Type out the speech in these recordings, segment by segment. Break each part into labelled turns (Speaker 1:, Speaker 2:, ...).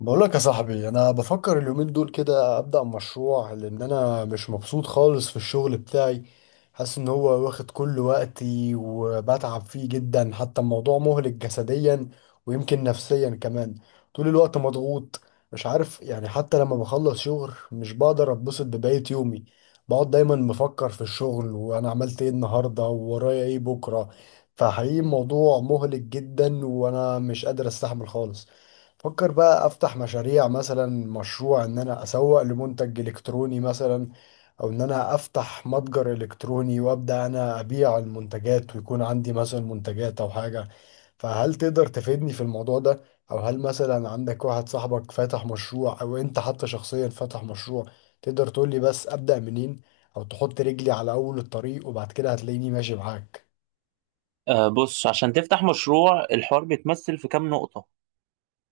Speaker 1: بقولك يا صاحبي، انا بفكر اليومين دول كده ابدا مشروع لان انا مش مبسوط خالص في الشغل بتاعي. حاسس ان هو واخد كل وقتي وبتعب فيه جدا، حتى الموضوع مهلك جسديا ويمكن نفسيا كمان. طول الوقت مضغوط. مش عارف يعني، حتى لما بخلص شغل مش بقدر اتبسط ببقية يومي. بقعد دايما مفكر في الشغل وانا عملت ايه النهارده وورايا ايه بكره. فحقيقي الموضوع مهلك جدا وانا مش قادر استحمل خالص. فكر بقى افتح مشاريع، مثلا مشروع ان انا اسوق لمنتج الكتروني مثلا، او ان انا افتح متجر الكتروني وابدا انا ابيع المنتجات، ويكون عندي مثلا منتجات او حاجة. فهل تقدر تفيدني في الموضوع ده؟ او هل مثلا عندك واحد صاحبك فاتح مشروع، او انت حتى شخصيا فاتح مشروع؟ تقدر تقولي بس ابدا منين، او تحط رجلي على اول الطريق وبعد كده هتلاقيني ماشي معاك.
Speaker 2: بص، عشان تفتح مشروع الحوار بيتمثل في كام نقطة.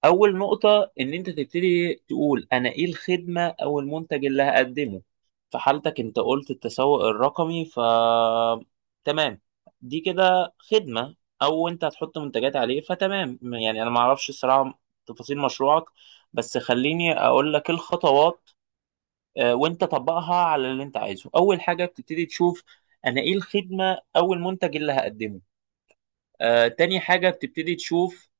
Speaker 2: أول نقطة إن أنت تبتدي تقول أنا إيه الخدمة أو المنتج اللي هقدمه. في حالتك أنت قلت التسوق الرقمي، ف تمام، دي كده خدمة أو أنت هتحط منتجات عليه، فتمام. يعني أنا معرفش الصراحة تفاصيل مشروعك، بس خليني أقول لك الخطوات. وأنت طبقها على اللي أنت عايزه. أول حاجة بتبتدي تشوف أنا إيه الخدمة أو المنتج اللي هقدمه. تاني حاجة بتبتدي تشوف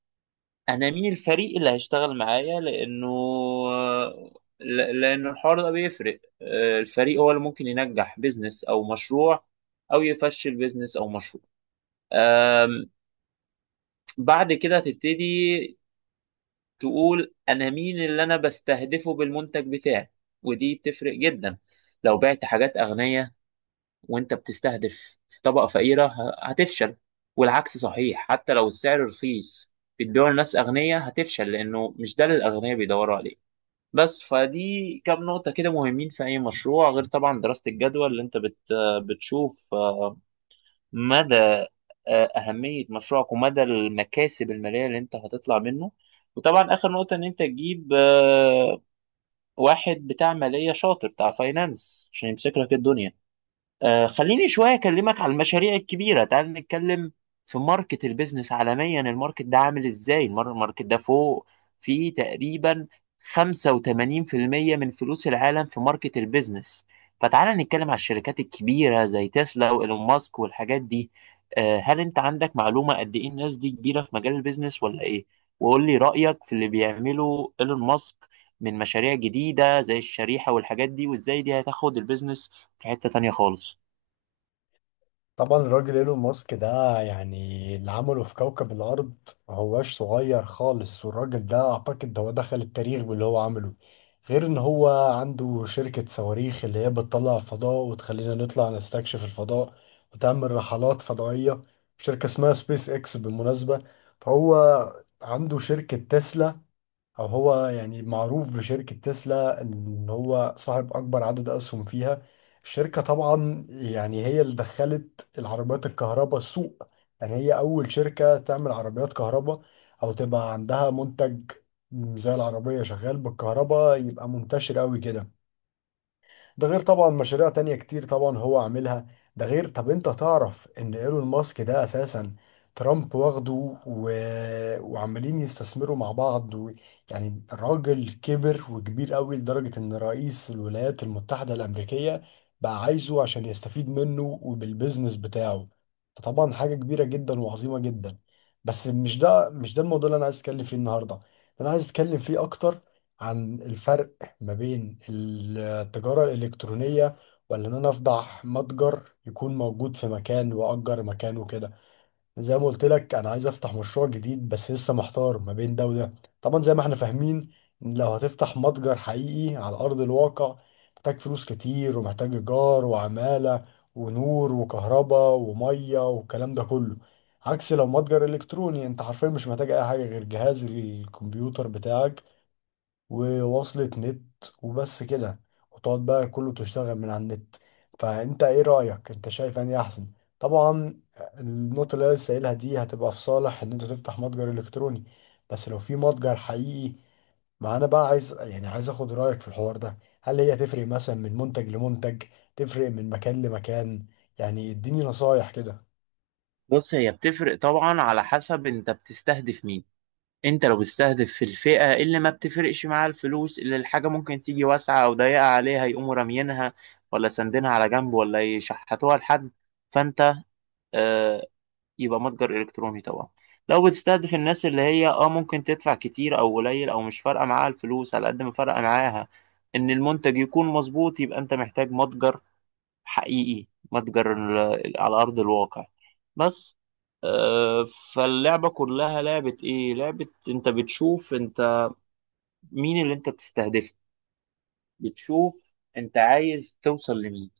Speaker 2: أنا مين الفريق اللي هيشتغل معايا، لأنه لأنه الحوار ده بيفرق. الفريق هو اللي ممكن ينجح بيزنس أو مشروع أو يفشل بيزنس أو مشروع. آم، بعد كده هتبتدي تقول أنا مين اللي أنا بستهدفه بالمنتج بتاعي. ودي بتفرق جدا. لو بعت حاجات أغنية وانت بتستهدف طبقة فقيرة هتفشل، والعكس صحيح. حتى لو السعر رخيص بتبيعه لناس أغنياء هتفشل، لأنه مش ده اللي الأغنياء بيدوروا عليه. بس فدي كام نقطة كده مهمين في أي مشروع، غير طبعا دراسة الجدوى اللي أنت بتشوف مدى أهمية مشروعك ومدى المكاسب المالية اللي أنت هتطلع منه. وطبعا آخر نقطة إن أنت تجيب واحد بتاع مالية شاطر، بتاع فاينانس، عشان يمسك لك الدنيا. آه، خليني شوية أكلمك على المشاريع الكبيرة. تعال نتكلم في ماركت البيزنس عالميا، الماركت ده عامل إزاي؟ الماركت ده فوق. في تقريبا 85% من فلوس العالم في ماركت البيزنس. فتعال نتكلم على الشركات الكبيرة زي تسلا وإيلون ماسك والحاجات دي. آه، هل أنت عندك معلومة قد إيه الناس دي كبيرة في مجال البيزنس ولا إيه؟ وقول لي رأيك في اللي بيعمله إيلون ماسك من مشاريع جديدة زي الشريحة والحاجات دي، وإزاي دي هتاخد البيزنس في حتة تانية خالص.
Speaker 1: طبعا الراجل ايلون ماسك ده، يعني اللي عمله في كوكب الارض ما هواش صغير خالص، والراجل ده اعتقد ده هو دخل التاريخ باللي هو عمله. غير ان هو عنده شركة صواريخ اللي هي بتطلع الفضاء وتخلينا نطلع نستكشف الفضاء وتعمل رحلات فضائية، شركة اسمها سبيس اكس بالمناسبة. فهو عنده شركة تسلا، او هو يعني معروف بشركة تسلا ان هو صاحب اكبر عدد اسهم فيها. الشركة طبعا يعني هي اللي دخلت العربيات الكهرباء السوق، يعني هي اول شركة تعمل عربيات كهرباء او تبقى عندها منتج زي العربية شغال بالكهرباء يبقى منتشر قوي كده. ده غير طبعا مشاريع تانية كتير طبعا هو عاملها. ده غير طب انت تعرف ان ايلون ماسك ده اساسا ترامب واخده، و... وعمالين يستثمروا مع بعض، يعني الراجل كبر وكبير قوي لدرجة ان رئيس الولايات المتحدة الامريكية بقى عايزه عشان يستفيد منه وبالبزنس بتاعه. فطبعا حاجة كبيرة جدا وعظيمة جدا. بس مش ده الموضوع اللي انا عايز اتكلم فيه النهاردة. انا عايز اتكلم فيه اكتر عن الفرق ما بين التجارة الإلكترونية، ولا إن أنا أفضح متجر يكون موجود في مكان وأجر مكان وكده. زي ما قلت لك، أنا عايز أفتح مشروع جديد بس لسه محتار ما بين ده وده. طبعا زي ما إحنا فاهمين، إن لو هتفتح متجر حقيقي على أرض الواقع، محتاج فلوس كتير ومحتاج إيجار وعمالة ونور وكهرباء ومية والكلام ده كله. عكس لو متجر إلكتروني، أنت حرفيا مش محتاج أي حاجة غير جهاز الكمبيوتر بتاعك ووصلة نت وبس كده، وتقعد بقى كله تشتغل من على النت. فانت ايه رأيك، انت شايف اني احسن؟ طبعا النقطة اللي أنا لسه قايلها دي هتبقى في صالح ان انت تفتح متجر الكتروني. بس لو في متجر حقيقي، ما انا بقى عايز، يعني عايز اخد رأيك في الحوار ده. هل هي تفرق مثلا من منتج لمنتج؟ تفرق من مكان لمكان؟ يعني اديني نصايح كده.
Speaker 2: بص، هي بتفرق طبعا على حسب انت بتستهدف مين. انت لو بتستهدف في الفئة اللي ما بتفرقش معاها الفلوس، اللي الحاجة ممكن تيجي واسعة او ضيقة عليها يقوموا راميينها ولا ساندينها على جنب ولا يشحتوها لحد، فانت آه يبقى متجر الكتروني طبعا. لو بتستهدف الناس اللي هي اه ممكن تدفع كتير او قليل او مش فارقة معاها الفلوس، على قد ما فارقة معاها ان المنتج يكون مظبوط، يبقى انت محتاج متجر حقيقي. على أرض الواقع. بس آه، فاللعبة كلها لعبة إيه؟ لعبة أنت بتشوف أنت مين اللي أنت بتستهدفه، بتشوف أنت عايز توصل لمين.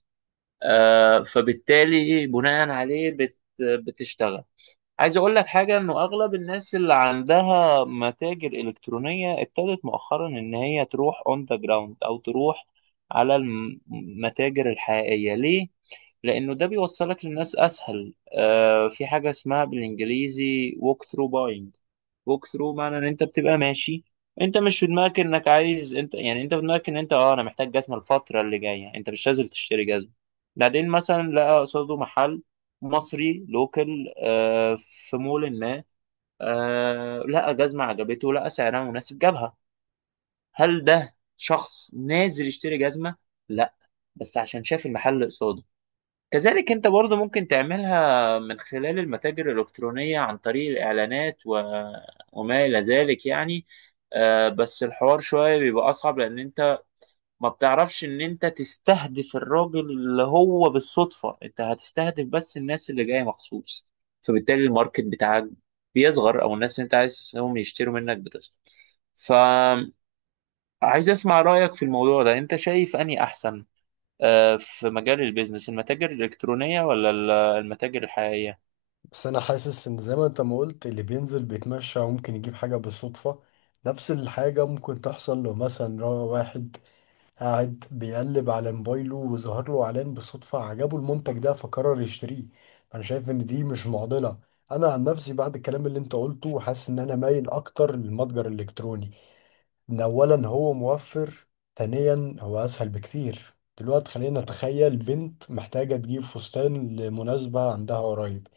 Speaker 2: فبالتالي بناء عليه بتشتغل. عايز أقول لك حاجة، إنه أغلب الناس اللي عندها متاجر إلكترونية ابتدت مؤخرا إن هي تروح أون ذا جراوند، أو تروح على المتاجر الحقيقية. ليه؟ لأنه ده بيوصلك للناس أسهل. آه، في حاجة اسمها بالإنجليزي walk through buying. walk through معنى إن أنت بتبقى ماشي، أنت مش في دماغك إنك عايز. أنت يعني أنت في دماغك إن أنت أه أنا محتاج جزمة الفترة اللي جاية، أنت مش نازل تشتري جزمة. بعدين مثلا لقى قصاده محل مصري لوكال آه في مول ما، آه لقى جزمة عجبته، لقى سعرها مناسب، جابها. هل ده شخص نازل يشتري جزمة؟ لا، بس عشان شاف المحل قصاده. كذلك انت برضو ممكن تعملها من خلال المتاجر الإلكترونية عن طريق الإعلانات وما إلى ذلك يعني. آه، بس الحوار شوية بيبقى أصعب، لأن انت ما بتعرفش إن انت تستهدف الراجل اللي هو بالصدفة، انت هتستهدف بس الناس اللي جاية مخصوص. فبالتالي الماركت بتاعك بيصغر، أو الناس اللي انت عايزهم يشتروا منك بتصغر. فعايز أسمع رأيك في الموضوع ده، انت شايف أني أحسن في مجال البيزنس المتاجر الإلكترونية ولا المتاجر الحقيقية؟
Speaker 1: بس انا حاسس ان زي ما انت ما قلت اللي بينزل بيتمشى وممكن يجيب حاجة بالصدفة، نفس الحاجة ممكن تحصل لو مثلا واحد قاعد بيقلب على موبايله وظهر له اعلان بالصدفة عجبه المنتج ده فقرر يشتريه. انا شايف ان دي مش معضلة. انا عن نفسي بعد الكلام اللي انت قلته حاسس ان انا مايل اكتر للمتجر الالكتروني. ان اولا هو موفر، ثانيا هو اسهل بكتير. دلوقتي خلينا نتخيل بنت محتاجة تجيب فستان لمناسبة عندها قريب.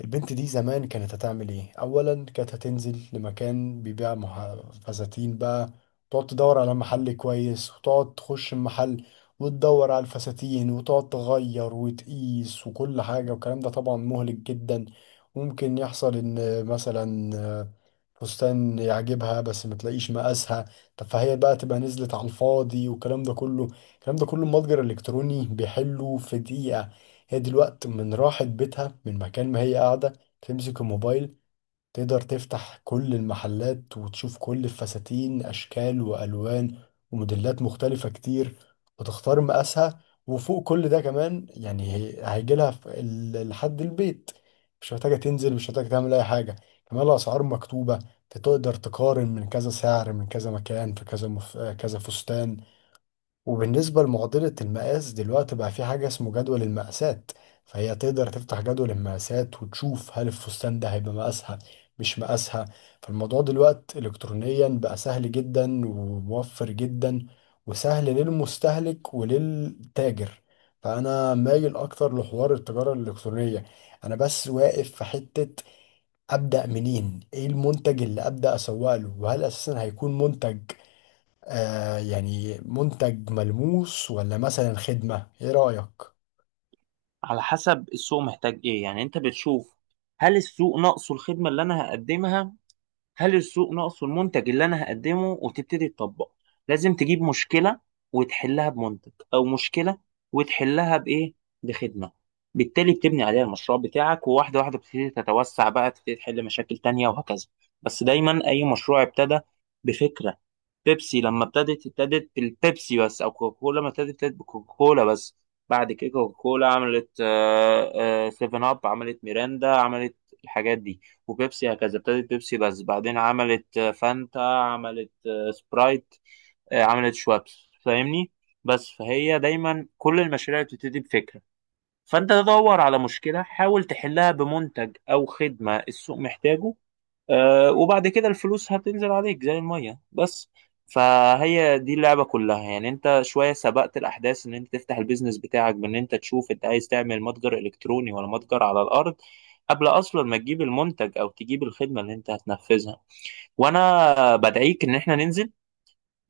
Speaker 1: البنت دي زمان كانت هتعمل ايه؟ اولا كانت هتنزل لمكان بيبيع فساتين بقى، تقعد تدور على محل كويس وتقعد تخش المحل وتدور على الفساتين وتقعد تغير وتقيس وكل حاجة، والكلام ده طبعا مهلك جدا. ممكن يحصل ان مثلا فستان يعجبها بس ما تلاقيش مقاسها، طب فهي بقى تبقى نزلت على الفاضي والكلام ده كله. المتجر الالكتروني بيحله في دقيقة. هي دلوقتي من راحت بيتها من مكان ما هي قاعدة، تمسك الموبايل تقدر تفتح كل المحلات وتشوف كل الفساتين، أشكال وألوان وموديلات مختلفة كتير، وتختار مقاسها. وفوق كل ده كمان يعني هيجي لها لحد البيت، مش محتاجة تنزل، مش محتاجة تعمل أي حاجة. كمان الأسعار مكتوبة، تقدر تقارن من كذا سعر من كذا مكان في كذا كذا فستان. وبالنسبة لمعضلة المقاس، دلوقتي بقى في حاجة اسمه جدول المقاسات، فهي تقدر تفتح جدول المقاسات وتشوف هل الفستان ده هيبقى مقاسها مش مقاسها. فالموضوع دلوقتي إلكترونيا بقى سهل جدا وموفر جدا، وسهل للمستهلك وللتاجر. فأنا مايل أكتر لحوار التجارة الإلكترونية. أنا بس واقف في حتة، أبدأ منين؟ إيه المنتج اللي أبدأ أسوق له؟ وهل أساسا هيكون منتج، يعني منتج ملموس، ولا مثلا خدمة؟ ايه رأيك؟
Speaker 2: على حسب السوق محتاج إيه. يعني أنت بتشوف هل السوق ناقصه الخدمة اللي أنا هقدمها، هل السوق ناقصه المنتج اللي أنا هقدمه، وتبتدي تطبق. لازم تجيب مشكلة وتحلها بمنتج، أو مشكلة وتحلها بإيه، بخدمة. بالتالي بتبني عليها المشروع بتاعك، وواحدة واحدة بتبتدي تتوسع بقى، تبتدي تحل مشاكل تانية وهكذا. بس دايما أي مشروع ابتدى بفكرة. بيبسي لما ابتدت ابتدت بالبيبسي بس، او كوكاكولا ما ابتدت ابتدت بكوكاكولا بس. بعد كده كوكاكولا عملت سيفن اب، عملت ميرندا، عملت الحاجات دي. وبيبسي هكذا ابتدت بيبسي بس، بعدين عملت فانتا، عملت سبرايت، عملت شوابس، فاهمني؟ بس فهي دايما كل المشاريع بتبتدي بفكرة. فانت تدور على مشكلة حاول تحلها بمنتج او خدمة السوق محتاجه. وبعد كده الفلوس هتنزل عليك زي المية بس. فهي دي اللعبة كلها. يعني انت شوية سبقت الأحداث ان انت تفتح البيزنس بتاعك بان انت تشوف انت عايز تعمل متجر إلكتروني ولا متجر على الأرض قبل أصلا ما تجيب المنتج أو تجيب الخدمة اللي انت هتنفذها. وأنا بدعيك ان احنا ننزل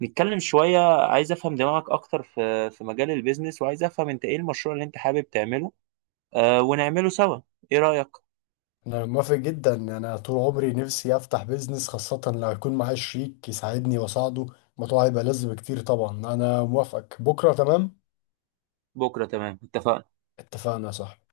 Speaker 2: نتكلم شوية. عايز أفهم دماغك أكتر في مجال البيزنس، وعايز أفهم انت ايه المشروع اللي انت حابب تعمله. ونعمله سوا. ايه رأيك؟
Speaker 1: انا موافق جدا، انا طول عمري نفسي افتح بيزنس، خاصة لو يكون معايا شريك يساعدني واساعده. الموضوع هيبقى لذ بكتير. طبعا انا موافقك، بكرة تمام.
Speaker 2: بكرة تمام، اتفقنا.
Speaker 1: اتفقنا صح.